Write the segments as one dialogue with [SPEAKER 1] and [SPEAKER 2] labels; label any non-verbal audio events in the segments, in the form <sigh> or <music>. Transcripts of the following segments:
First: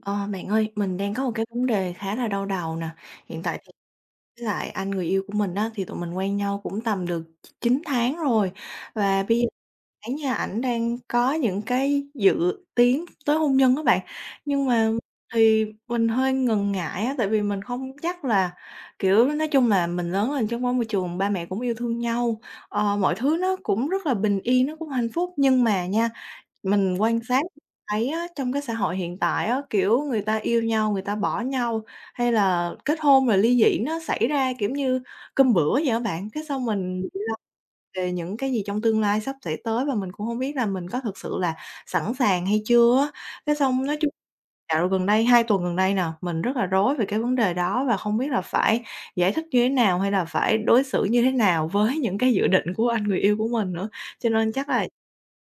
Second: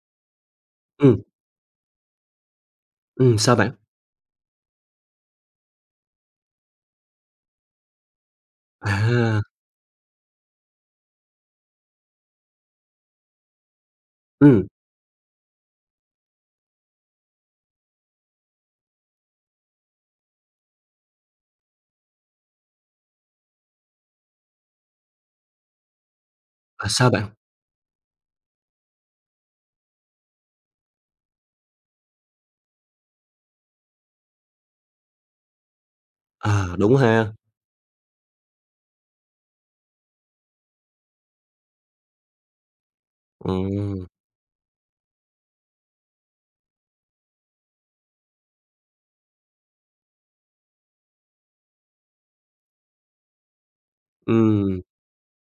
[SPEAKER 1] Ờ, Bạn ơi, mình đang
[SPEAKER 2] Ừm,
[SPEAKER 1] có một cái vấn đề khá là đau đầu nè.
[SPEAKER 2] ừm,
[SPEAKER 1] Hiện
[SPEAKER 2] sao
[SPEAKER 1] tại thì
[SPEAKER 2] bạn?
[SPEAKER 1] với lại anh người yêu của mình á, thì tụi mình quen nhau cũng tầm được 9 tháng rồi. Và bây
[SPEAKER 2] À,
[SPEAKER 1] giờ thấy nha, ảnh đang có những cái dự tiến tới hôn nhân các bạn. Nhưng
[SPEAKER 2] ừm,
[SPEAKER 1] mà thì mình hơi ngần ngại á, tại vì mình không chắc là kiểu nói chung là mình lớn lên trong một môi trường ba mẹ cũng yêu thương nhau. Mọi thứ nó cũng rất là bình yên, nó cũng hạnh phúc. Nhưng mà nha, mình
[SPEAKER 2] sao
[SPEAKER 1] quan
[SPEAKER 2] bạn?
[SPEAKER 1] sát thấy á, trong cái xã hội hiện tại á, kiểu, người ta yêu nhau, người ta bỏ nhau, hay là kết hôn rồi ly dị nó xảy ra, kiểu như, cơm bữa vậy á bạn. Cái xong
[SPEAKER 2] À, đúng
[SPEAKER 1] mình bị
[SPEAKER 2] ha.
[SPEAKER 1] lo về những cái gì trong tương lai sắp sẽ tới và mình cũng không biết là mình có thực sự là sẵn sàng hay chưa á. Cái xong nói
[SPEAKER 2] Ừm,
[SPEAKER 1] chung dạo gần đây, 2 tuần gần đây nè, mình rất là rối về cái vấn đề đó và không biết là phải giải thích như thế nào hay là phải đối xử như thế nào với những cái dự định của anh người yêu của mình nữa. Cho nên chắc
[SPEAKER 2] ừm,
[SPEAKER 1] là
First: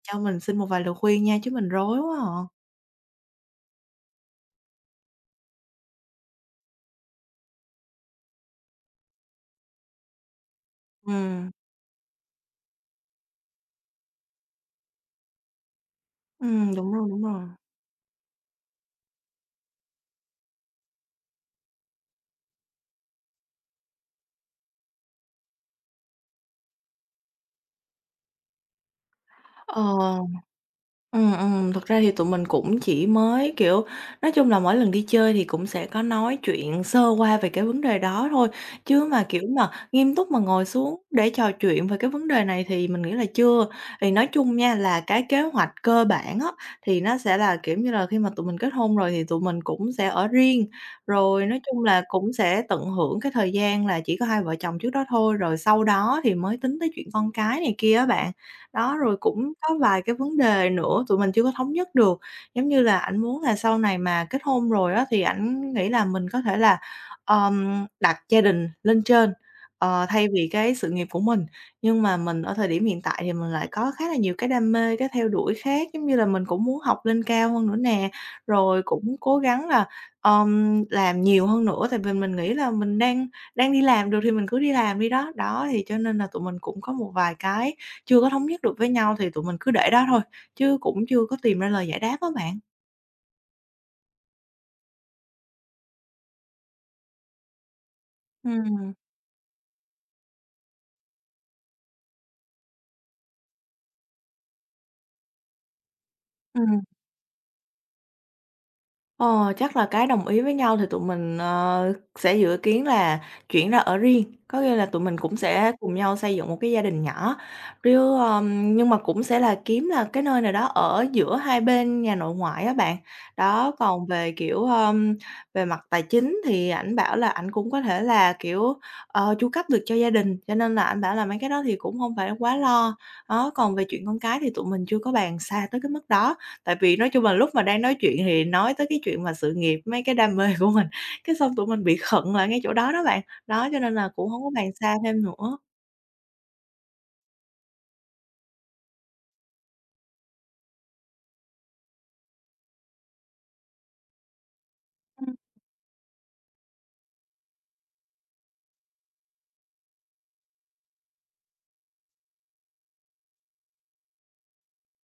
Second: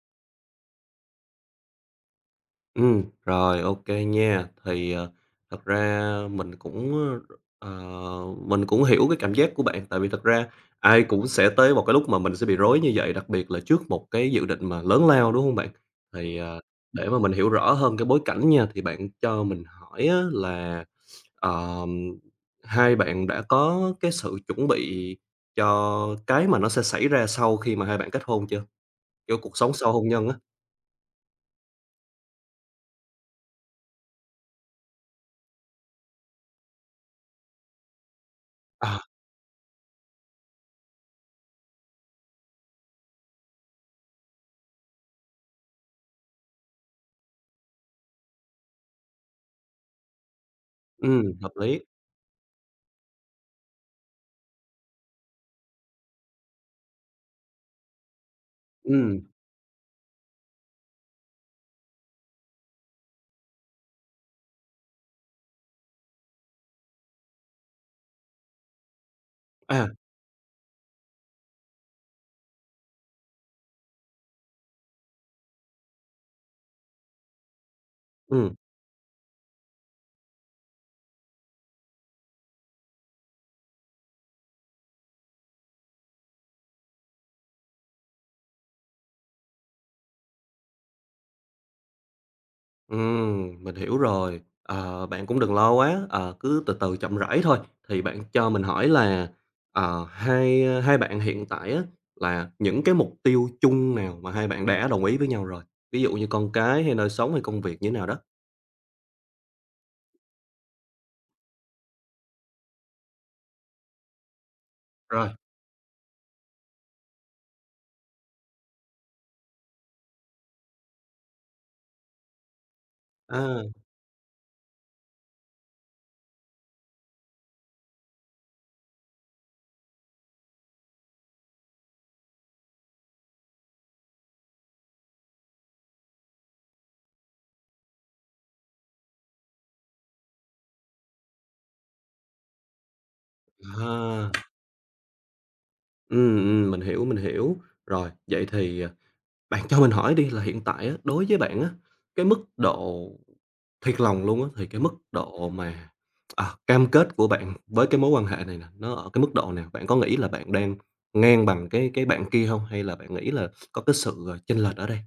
[SPEAKER 1] cho mình xin một vài lời khuyên nha, chứ mình rối quá à.
[SPEAKER 2] Rồi, ô kê nha. Thì, thật ra mình cũng hiểu cái cảm giác của bạn, tại vì thật ra ai cũng
[SPEAKER 1] Ừm,
[SPEAKER 2] sẽ tới một cái lúc mà mình sẽ bị rối như vậy, đặc biệt là trước một cái dự định mà lớn lao, đúng hông bạn? Thì,
[SPEAKER 1] đúng rồi,
[SPEAKER 2] để mà
[SPEAKER 1] đúng
[SPEAKER 2] mình
[SPEAKER 1] rồi.
[SPEAKER 2] hiểu rõ hơn cái bối cảnh nha, thì bạn cho mình hỏi á là Ờm, hai bạn đã có cái sự chuẩn bị cho cái mà nó sẽ xảy ra sau khi mà hai bạn kết hôn chưa? Kiểu, cuộc sống sau hôn
[SPEAKER 1] Ờ.
[SPEAKER 2] nhân á.
[SPEAKER 1] Thực ra thì tụi mình cũng chỉ mới, kiểu, nói chung là mỗi lần đi chơi thì cũng sẽ có nói chuyện sơ qua về cái vấn đề đó thôi,
[SPEAKER 2] À,
[SPEAKER 1] chứ mà, kiểu, mà nghiêm túc mà ngồi xuống để trò chuyện về cái vấn đề này thì mình nghĩ là chưa. Thì nói chung nha là cái kế hoạch cơ bản á, thì nó sẽ là, kiểu như là, khi mà tụi mình kết hôn rồi thì tụi mình cũng sẽ ở riêng, rồi
[SPEAKER 2] hợp
[SPEAKER 1] nói
[SPEAKER 2] lý.
[SPEAKER 1] chung là cũng sẽ tận hưởng cái thời gian là chỉ có hai vợ chồng trước đó thôi, rồi sau đó thì mới tính tới chuyện con cái này kia á bạn. Đó, rồi
[SPEAKER 2] Ừ.
[SPEAKER 1] cũng có vài cái vấn đề nữa tụi mình chưa có thống nhất được, giống như là ảnh muốn là sau này mà kết hôn rồi á, thì ảnh nghĩ là mình có thể là, đặt gia đình lên trên,
[SPEAKER 2] À,
[SPEAKER 1] thay vì cái sự nghiệp của mình. Nhưng mà mình ở thời điểm hiện tại thì mình lại có khá là nhiều cái đam mê, cái theo đuổi khác, giống như là mình cũng muốn học lên cao hơn nữa nè,
[SPEAKER 2] ừm,
[SPEAKER 1] rồi cũng cố gắng là, làm nhiều hơn nữa, tại vì mình nghĩ là mình đang đang đi làm được thì mình cứ đi làm đi đó. Đó, thì cho nên là tụi mình cũng có một vài cái chưa có thống nhất được với nhau thì tụi mình cứ để đó thôi, chứ cũng chưa có tìm ra lời giải đáp á bạn.
[SPEAKER 2] mình hiểu rồi. Ờ, Bạn cũng đừng lo quá, cứ từ từ chậm rãi thôi. Thì bạn cho mình hỏi
[SPEAKER 1] Ừm,
[SPEAKER 2] là, hai bạn hiện tại á, là những cái mục tiêu chung nào mà hai bạn đã đồng ý với nhau rồi? Ví dụ như con
[SPEAKER 1] ừm.
[SPEAKER 2] cái hay nơi sống hay công việc như thế nào đó?
[SPEAKER 1] Ờ, Chắc là cái đồng ý với nhau thì tụi mình, sẽ dự kiến là chuyển ra ở riêng, có nghĩa là tụi mình
[SPEAKER 2] Rồi,
[SPEAKER 1] cũng sẽ cùng nhau xây dựng một cái gia đình nhỏ, riu nhưng mà cũng sẽ là kiếm là cái nơi nào đó ở giữa hai bên nhà nội ngoại á bạn.
[SPEAKER 2] à,
[SPEAKER 1] Đó, còn về, kiểu, về mặt tài chính thì ảnh bảo là ảnh cũng có thể là, kiểu, chu cấp được cho gia đình, cho nên là ảnh bảo là mấy cái đó thì cũng không phải quá lo. Đó, còn về chuyện con cái thì tụi mình chưa có bàn xa tới cái mức đó. Tại vì nói chung là lúc mà đang nói chuyện thì nói tới cái chuyện mà sự nghiệp, mấy cái đam mê của mình, cái xong tụi mình bị khựng lại ngay chỗ đó đó bạn. Đó, cho nên là cũng
[SPEAKER 2] à.
[SPEAKER 1] hông có bàn xa thêm nữa.
[SPEAKER 2] Mình hiểu, mình hiểu. Rồi, vậy thì, bạn cho mình hỏi đi là hiện tại á, đối với bạn á, cái mức độ thiệt lòng luôn á, thì cái mức độ mà, cam kết của bạn với cái mối quan hệ này nè, nó ở cái mức độ nào? Bạn có nghĩ là bạn đang ngang bằng cái bạn kia không? Hay là bạn nghĩ là có cái sự, chênh lệch ở đây?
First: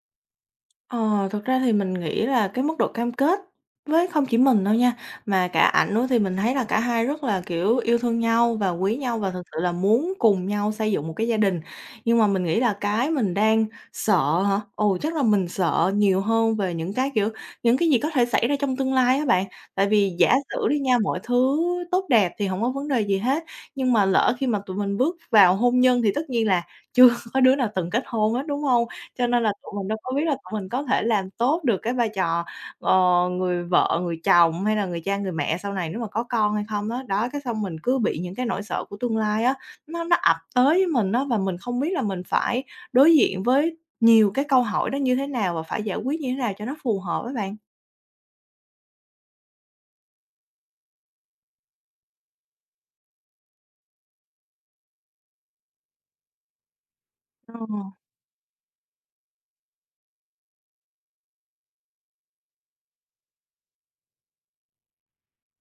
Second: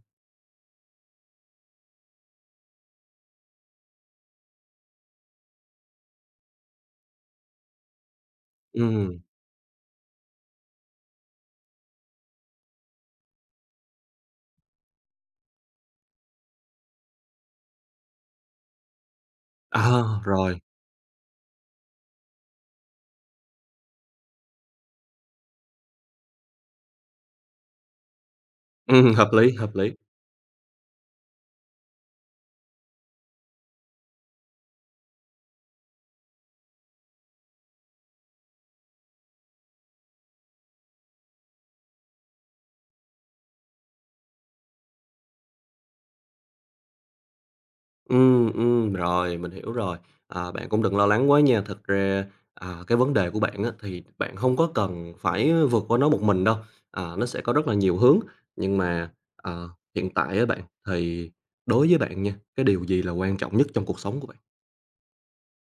[SPEAKER 1] Ờ, Thực ra thì mình nghĩ là cái mức độ cam kết với không chỉ mình đâu nha, mà cả ảnh nữa thì mình thấy là cả hai rất là, kiểu, yêu thương nhau và quý nhau
[SPEAKER 2] Ừm,
[SPEAKER 1] và thực sự là muốn cùng nhau xây dựng một cái gia đình. Nhưng mà mình nghĩ là cái mình đang sợ hả? Ồ, chắc là mình sợ nhiều hơn về những cái, kiểu, những cái gì có thể xảy ra trong tương lai á bạn. Tại
[SPEAKER 2] à,
[SPEAKER 1] vì giả
[SPEAKER 2] Rồi,
[SPEAKER 1] sử đi nha, mọi thứ tốt đẹp thì không có vấn đề gì hết, nhưng mà lỡ khi mà tụi mình bước vào hôn nhân thì tất nhiên là chưa <laughs> có đứa nào từng kết hôn hết, đúng không? Cho
[SPEAKER 2] hợp
[SPEAKER 1] nên là
[SPEAKER 2] lý,
[SPEAKER 1] tụi
[SPEAKER 2] hợp
[SPEAKER 1] mình
[SPEAKER 2] lý.
[SPEAKER 1] đâu có biết là tụi mình có thể làm tốt được cái vai trò, người vợ, người chồng hay là người cha, người mẹ sau này nếu mà có con hay không á. Đó, cái xong mình cứ bị những cái nỗi sợ của tương lai á, nó ập tới với mình á, và mình không biết là mình phải đối diện với nhiều cái câu hỏi đó như thế nào và phải giải quyết như thế nào cho nó phù hợp á bạn.
[SPEAKER 2] Rồi, mình hiểu rồi. À, bạn cũng đừng lo lắng quá nha. Thật ra, cái vấn đề của bạn á, thì bạn không có cần phải vượt qua nó một mình đâu, nó sẽ có
[SPEAKER 1] Ờ.
[SPEAKER 2] rất là nhiều hướng. Nhưng mà, hiện tại á bạn, thì đối với bạn nha, cái điều gì là quan trọng nhất trong cuộc sống của bạn?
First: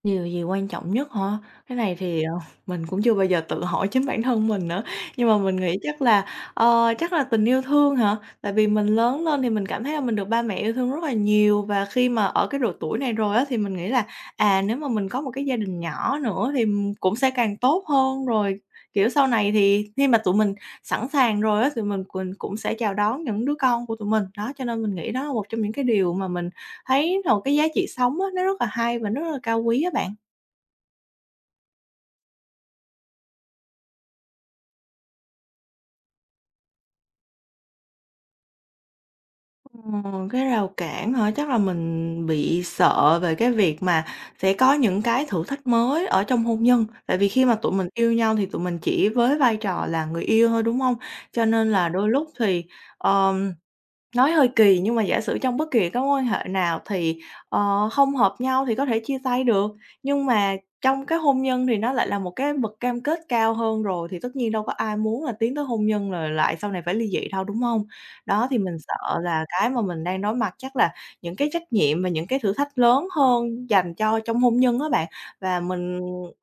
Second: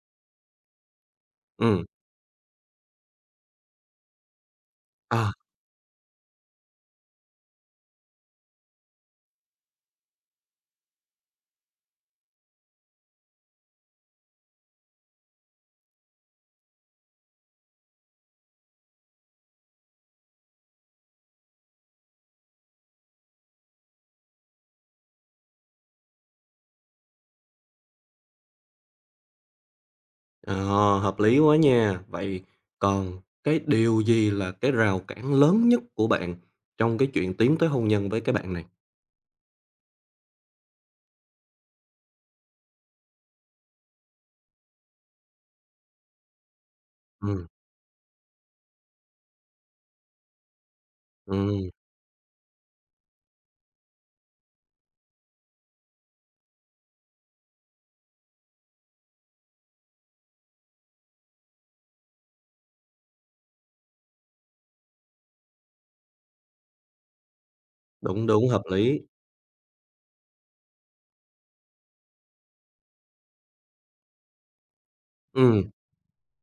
[SPEAKER 1] Điều gì quan trọng nhất hả? Cái
[SPEAKER 2] Ừm,
[SPEAKER 1] này thì, mình cũng chưa bao giờ tự hỏi chính bản thân mình nữa, nhưng
[SPEAKER 2] à,
[SPEAKER 1] mà mình nghĩ chắc là, chắc là tình yêu thương hả? Tại vì mình lớn lên thì mình cảm thấy là mình được ba mẹ yêu thương rất là nhiều và khi mà ở cái độ tuổi này rồi á, thì mình nghĩ là, à, nếu mà mình có một cái gia đình nhỏ nữa thì cũng sẽ càng tốt hơn. Rồi, kiểu, sau này thì khi mà tụi mình sẵn sàng rồi á, thì mình quỳnh cũng sẽ chào đón những đứa con của tụi mình. Đó, cho nên mình nghĩ đó là một trong những cái điều mà mình thấy được cái giá trị sống á, nó rất là hay và nó rất là cao quý á bạn.
[SPEAKER 2] ờ, Hợp lý quá nha. Vậy còn cái điều gì là cái rào cản lớn nhất của bạn trong cái chuyện tiến tới hôn nhân với cái bạn này?
[SPEAKER 1] Ờ, cái rào cản hả? Chắc là mình bị sợ về cái việc mà sẽ có những cái thử thách mới ở trong hôn nhân. Tại vì khi
[SPEAKER 2] Ừm,
[SPEAKER 1] mà tụi mình yêu nhau thì tụi mình chỉ với vai trò là người yêu thôi, đúng không? Cho
[SPEAKER 2] ừm,
[SPEAKER 1] nên là đôi lúc thì, ờ nói hơi kỳ nhưng mà giả sử trong bất kỳ cái mối quan hệ nào thì, không hợp nhau thì có thể chia tay được, nhưng mà trong cái hôn nhân thì nó lại là một cái bậc cam kết cao hơn rồi, thì tất nhiên đâu có ai muốn là tiến tới hôn nhân rồi lại sau này phải ly dị đâu, đúng không?
[SPEAKER 2] Đúng,
[SPEAKER 1] Đó,
[SPEAKER 2] đúng,
[SPEAKER 1] thì
[SPEAKER 2] hợp
[SPEAKER 1] mình
[SPEAKER 2] lý.
[SPEAKER 1] sợ là cái mà mình đang đối mặt chắc là những cái trách nhiệm và những cái thử thách lớn hơn dành cho trong hôn nhân đó bạn, và
[SPEAKER 2] Ừm,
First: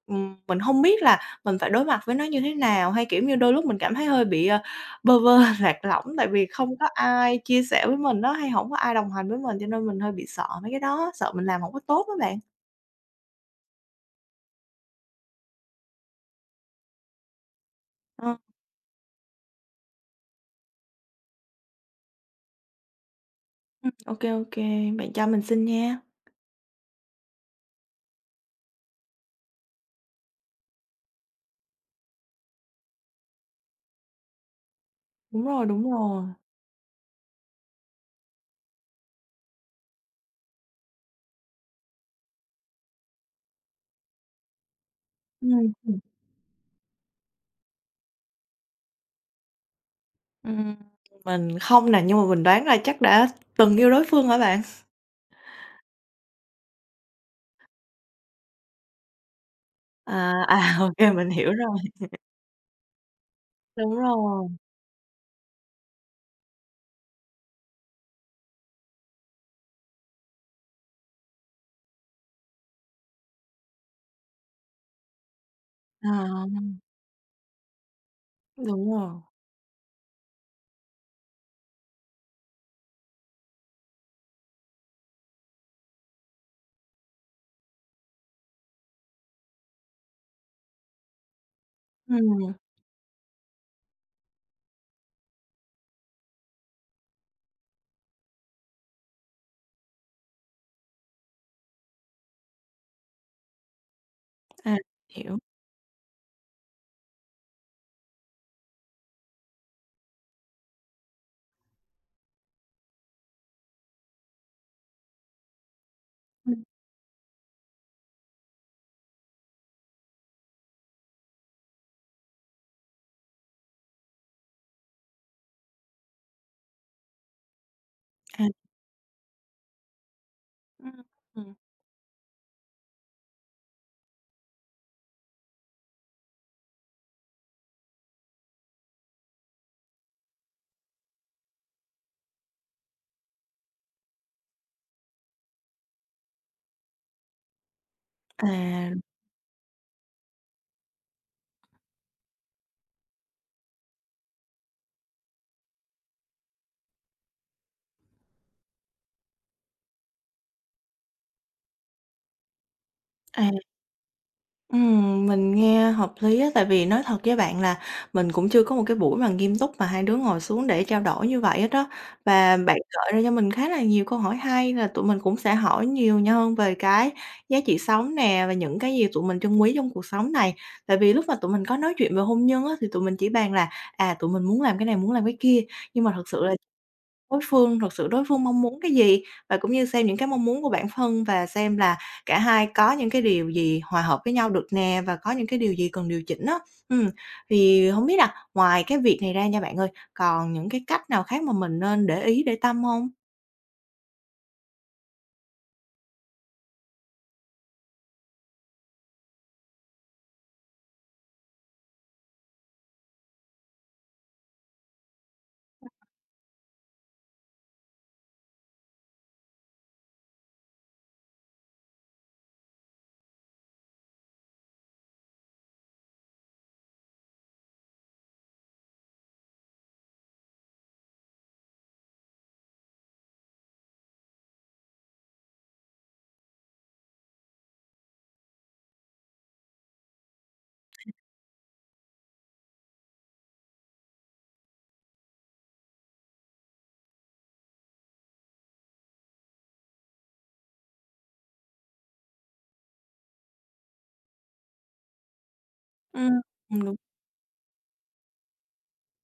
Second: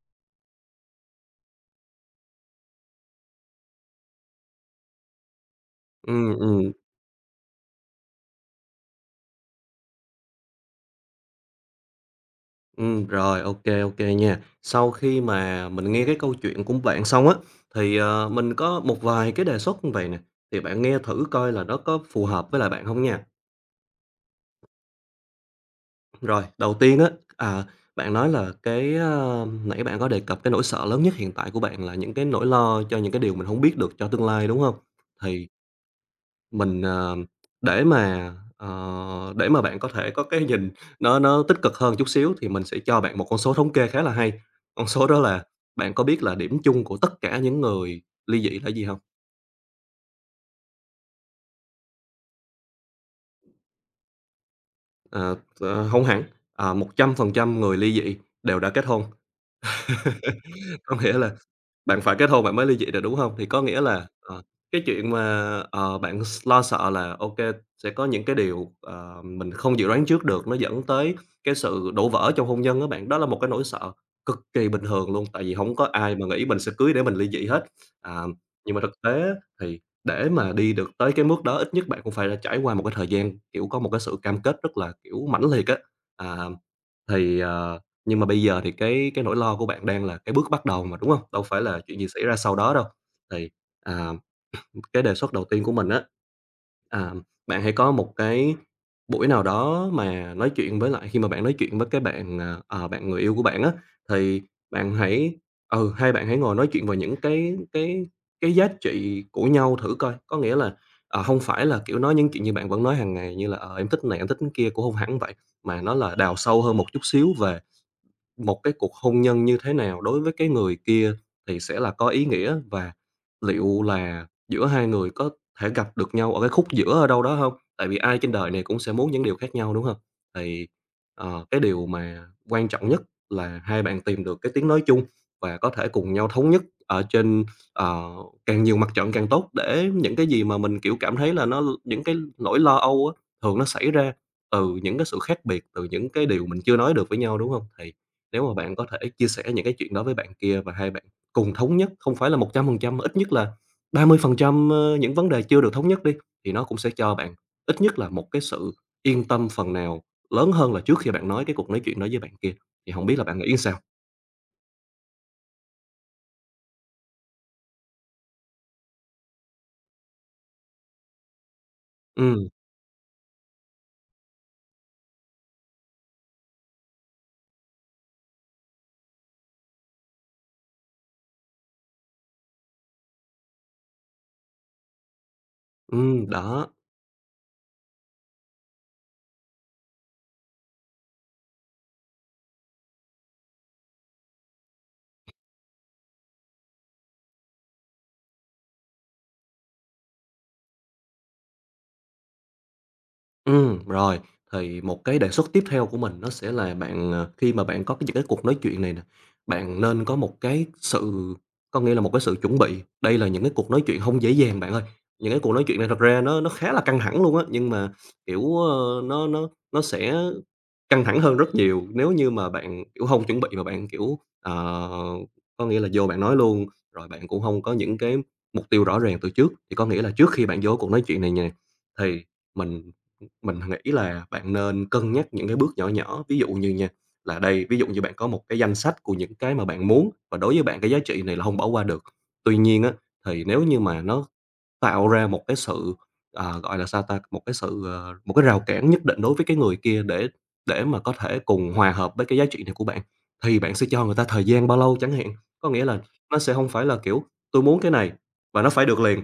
[SPEAKER 1] mình không biết là mình phải đối mặt với nó như thế nào, hay, kiểu như, đôi lúc mình cảm thấy hơi bị, bơ vơ, <laughs> lạc lõng, tại
[SPEAKER 2] ừm,
[SPEAKER 1] vì
[SPEAKER 2] ừm.
[SPEAKER 1] không có ai chia sẻ với mình á, hay không có ai đồng hành với mình, cho nên mình hơi bị sợ mấy cái đó, sợ mình làm không có tốt á bạn.
[SPEAKER 2] Rồi, ok, ok nha. Sau khi mà mình nghe cái câu chuyện của bạn xong á, thì,
[SPEAKER 1] Ờ,
[SPEAKER 2] mình có một vài cái đề xuất như vầy nè, thì bạn nghe thử coi là nó có phù hợp với lại bạn không nha.
[SPEAKER 1] ô kê, bạn cho mình xin nha.
[SPEAKER 2] Rồi, đầu tiên á, à, bạn nói là cái, ơ nãy bạn có đề cập cái nỗi sợ lớn nhất hiện tại của bạn là những cái nỗi lo cho những cái điều mình không biết được cho tương lai, đúng không?
[SPEAKER 1] Đúng
[SPEAKER 2] Thì
[SPEAKER 1] rồi, đúng rồi.
[SPEAKER 2] mình, để mà, ờ, để mà bạn có thể có cái nhìn nó tích cực hơn chút xíu thì mình sẽ cho bạn một con số thống kê khá là hay. Con số đó là
[SPEAKER 1] Ừm,
[SPEAKER 2] bạn
[SPEAKER 1] ừm.
[SPEAKER 2] có biết là điểm chung của tất cả những người ly dị là gì không?
[SPEAKER 1] Ừm. Mình không nè, nhưng mà mình đoán là chắc đã từng yêu đối phương hả bạn?
[SPEAKER 2] Ờ, Hông hẳn, 100% người ly dị đều đã kết hôn.
[SPEAKER 1] À,
[SPEAKER 2] <laughs>
[SPEAKER 1] à,
[SPEAKER 2] Có
[SPEAKER 1] <laughs> ô
[SPEAKER 2] nghĩa
[SPEAKER 1] mình
[SPEAKER 2] là
[SPEAKER 1] hiểu rồi.
[SPEAKER 2] bạn phải kết hôn bạn mới ly dị được, đúng hông? Thì có nghĩa
[SPEAKER 1] Đúng
[SPEAKER 2] là,
[SPEAKER 1] rồi,
[SPEAKER 2] cái chuyện mà, bạn lo sợ là, ô kê, sẽ có những cái điều, mình không dự đoán trước được, nó dẫn tới cái sự đổ vỡ trong hôn nhân á bạn. Đó là một cái nỗi sợ cực kỳ bình thường luôn, tại vì hổng có ai mà
[SPEAKER 1] à,
[SPEAKER 2] nghĩ mình sẽ cưới để mình ly dị hết. À, nhưng mà
[SPEAKER 1] đúng
[SPEAKER 2] thực
[SPEAKER 1] rồi.
[SPEAKER 2] tế á, thì để mà đi được tới cái mức đó, ít nhất bạn cũng phải đã trải qua một cái thời gian, kiểu, có một cái sự cam kết rất là, kiểu, mãnh liệt á. À, thì, nhưng mà bây giờ thì cái nỗi lo của bạn đang là cái bước bắt đầu mà, đúng không? Đâu phải là chuyện gì xảy ra
[SPEAKER 1] Ừm,
[SPEAKER 2] sau đó đâu. Thì, à, cái đề xuất đầu tiên của mình á, à, bạn hãy có một cái buổi nào đó mà nói chuyện với lại khi mà bạn nói chuyện với cái bạn, à, ờ, bạn người yêu của bạn á, thì
[SPEAKER 1] à,
[SPEAKER 2] bạn hãy
[SPEAKER 1] hiểu.
[SPEAKER 2] hai bạn hãy ngồi nói chuyện về những cái giá trị của nhau thử coi. Có nghĩa là, hông phải là, kiểu, nói những chuyện như bạn vẫn nói hàng ngày như là "Ờ, em thích này, em thích cái kia" cũng không hẳn vậy, mà nó là đào sâu
[SPEAKER 1] Ừm,
[SPEAKER 2] hơn một chút xíu về một cái cuộc hôn nhân như thế nào đối với cái người kia thì sẽ là có ý nghĩa và liệu là giữa hai người có thể gặp được nhau ở cái khúc giữa ở đâu đó không? Tại vì ai trên
[SPEAKER 1] à.
[SPEAKER 2] đời này cũng sẽ muốn những điều khác nhau, đúng không? Thì,
[SPEAKER 1] Ừm, ừm.
[SPEAKER 2] cái điều mà quan trọng nhất là hai bạn tìm được cái tiếng nói chung và có thể cùng nhau thống nhất ở trên, ờ, càng nhiều mặt trận càng tốt để những cái gì mà mình, kiểu, cảm thấy là nó những cái nỗi lo âu á, thường nó xảy ra từ những cái sự khác biệt, từ những cái điều mình chưa nói được với nhau, đúng không? Thì nếu mà bạn có
[SPEAKER 1] À,
[SPEAKER 2] thể chia sẻ những cái chuyện đó với bạn kia và hai bạn cùng thống nhất, không phải là 100%, mà ít nhất là 30%, những vấn đề chưa được thống nhất đi, thì nó cũng sẽ cho bạn ít nhất là một cái sự yên tâm phần nào lớn hơn là trước khi bạn nói cái cuộc nói chuyện đó với bạn kia. Thì không biết là bạn
[SPEAKER 1] à.
[SPEAKER 2] nghĩ sao?
[SPEAKER 1] Mình nghe hợp lý á, tại vì nói thật với bạn là mình cũng chưa có một cái buổi mà nghiêm túc mà hai đứa ngồi xuống để trao đổi như vậy hết đó.
[SPEAKER 2] Ừm,
[SPEAKER 1] Và bạn gợi ra cho mình khá là nhiều câu hỏi hay là tụi mình cũng sẽ hỏi nhiều nhau hơn về cái giá trị sống nè và những cái gì tụi mình trân quý trong cuộc sống này. Tại vì lúc mà tụi mình có nói chuyện về hôn nhân á, thì tụi mình chỉ bàn là à tụi mình muốn làm cái này muốn làm cái kia nhưng mà thật sự là
[SPEAKER 2] Đó.
[SPEAKER 1] đối phương thực sự đối phương mong muốn cái gì, và cũng như xem những cái mong muốn của bản thân và xem là cả hai có những cái điều gì hòa hợp với nhau được nè, và có những cái điều gì cần điều chỉnh á. Ừm, thì không biết là ngoài cái việc này ra nha bạn ơi, còn những cái cách nào khác mà mình nên để ý để tâm không?
[SPEAKER 2] Ừ rồi, thì một cái đề xuất tiếp theo của mình nó sẽ là bạn, khi mà bạn có cái những cái cuộc nói chuyện này nè, bạn nên có một cái sự có nghĩa là một cái sự chuẩn bị. Đây là những cái cuộc nói chuyện không dễ dàng bạn ơi. Những cái cuộc nói chuyện này thật ra nó khá là căng thẳng luôn á, nhưng mà, kiểu, ơ, nó sẽ căng thẳng hơn rất nhiều nếu như mà bạn, kiểu, hông chuẩn bị mà bạn, kiểu, có nghĩa là vô bạn nói luôn, rồi bạn cũng hông có những cái mục tiêu rõ ràng từ trước. Thì có nghĩa là trước khi bạn vô cuộc nói chuyện này nè, thì mình mình nghĩ là bạn nên cân nhắc những cái bước nhỏ nhỏ. Ví dụ như nha, là đây, ví dụ như bạn có một cái danh sách của những cái mà bạn muốn và đối với bạn cái giá trị này là hông bỏ qua được. Tuy nhiên á, thì nếu như mà nó tạo ra một cái rào cản nhất định đối với cái người kia để mà có thể cùng hòa hợp với cái giá trị này của bạn, thì bạn sẽ cho người ta thời gian bao lâu chẳng hạn. Có nghĩa là
[SPEAKER 1] Ừ.
[SPEAKER 2] nó sẽ không
[SPEAKER 1] Ừm,
[SPEAKER 2] phải
[SPEAKER 1] đúng,
[SPEAKER 2] là, kiểu, "Tôi muốn cái này và nó phải được liền"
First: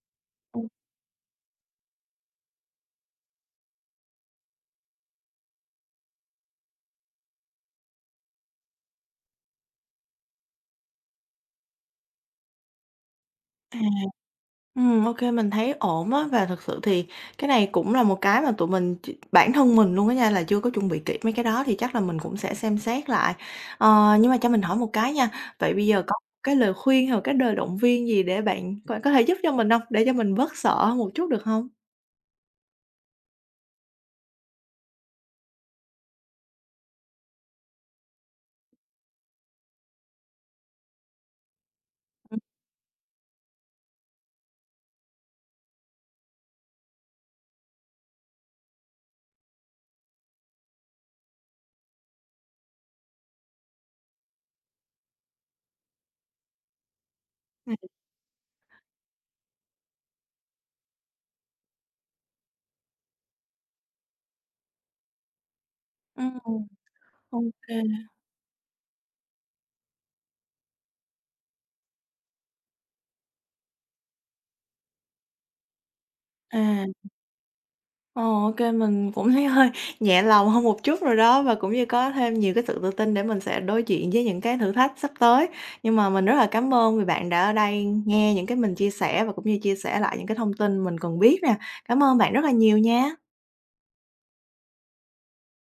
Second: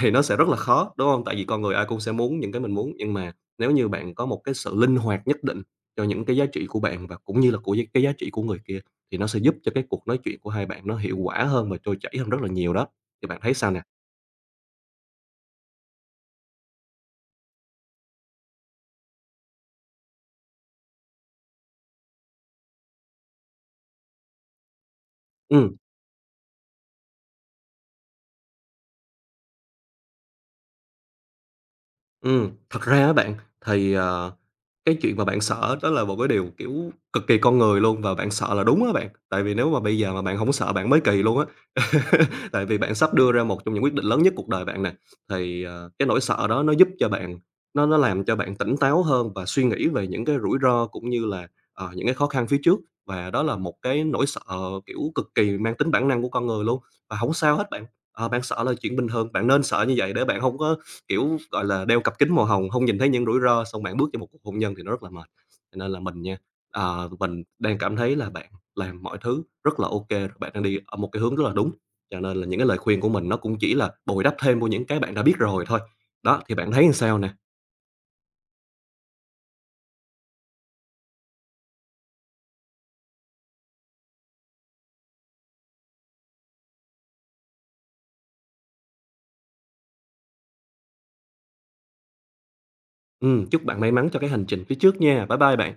[SPEAKER 2] thì nó sẽ rất là
[SPEAKER 1] ừm,
[SPEAKER 2] khó, đúng không? Tại vì con người ai cũng sẽ muốn những cái mình muốn, nhưng mà nếu như bạn có một cái sự linh hoạt nhất định cho những cái giá trị của bạn và cũng như là của cái giá trị của người kia, thì nó sẽ giúp cho cái cuộc nói chuyện của hai bạn nó hiệu quả hơn và trôi chảy hơn rất là nhiều đó. Thì bạn thấy sao
[SPEAKER 1] à.
[SPEAKER 2] nè?
[SPEAKER 1] Ô mình thấy ổn á, và thực sự thì cái này cũng là một cái mà tụi mình bản thân mình luôn á nha, là chưa có chuẩn bị kỹ mấy cái đó thì chắc là mình cũng sẽ xem xét lại. Ờ, nhưng mà cho mình hỏi một cái nha, vậy
[SPEAKER 2] ừ
[SPEAKER 1] bây giờ có cái lời khuyên hay là cái lời động viên gì để bạn bạn có thể giúp cho mình không? Để cho mình bớt sợ hơn một chút được không?
[SPEAKER 2] Ừm, Thật ra á bạn, thì, cái chuyện mà bạn sợ đó là một cái điều, kiểu, cực kỳ con người luôn và bạn sợ là đúng á bạn. Tại vì nếu mà bây giờ mà bạn không sợ bạn mới kỳ luôn á. <laughs> Tại vì bạn sắp đưa ra một trong những quyết định lớn nhất cuộc đời bạn nè, thì, cái nỗi sợ đó nó giúp cho bạn nó làm cho bạn tỉnh táo hơn và suy nghĩ về những cái rủi ro cũng như là, những cái khó khăn phía trước. Và đó là một cái nỗi sợ, kiểu, cực kỳ mang tính bản năng của con người luôn, và không sao hết
[SPEAKER 1] Ừm.
[SPEAKER 2] bạn. Bạn sợ là chuyện bình thường, bạn nên sợ như vậy để bạn không có, kiểu, gọi là, đeo cặp kính màu hồng, không nhìn thấy những rủi ro, xong bạn bước vô một cuộc hôn nhân thì nó rất là mệt. Cho nên là mình nha,
[SPEAKER 1] Ừm, ô
[SPEAKER 2] mình đang cảm thấy là bạn làm mọi thứ rất là ok kê, bạn đang đi ở một cái hướng rất là đúng. Cho nên là những cái lời khuyên của mình nó cũng chỉ là bồi đắp thêm vô những cái bạn đã biết rồi thôi. Đó, thì bạn thấy
[SPEAKER 1] à.
[SPEAKER 2] làm sao nè?
[SPEAKER 1] Ờ, ô mình cũng thấy hơi nhẹ lòng hơn một chút rồi đó, và cũng như có thêm nhiều cái sự tự tin để mình sẽ đối diện với những cái thử thách sắp tới. Nhưng mà mình rất là cảm ơn vì bạn đã ở đây nghe những cái mình chia sẻ và cũng như chia sẻ lại những cái thông tin mình cần biết nè. Cảm ơn bạn rất là nhiều nha.
[SPEAKER 2] Chúc bạn may mắn cho cái hành trình phía trước nha. Bye bye bạn.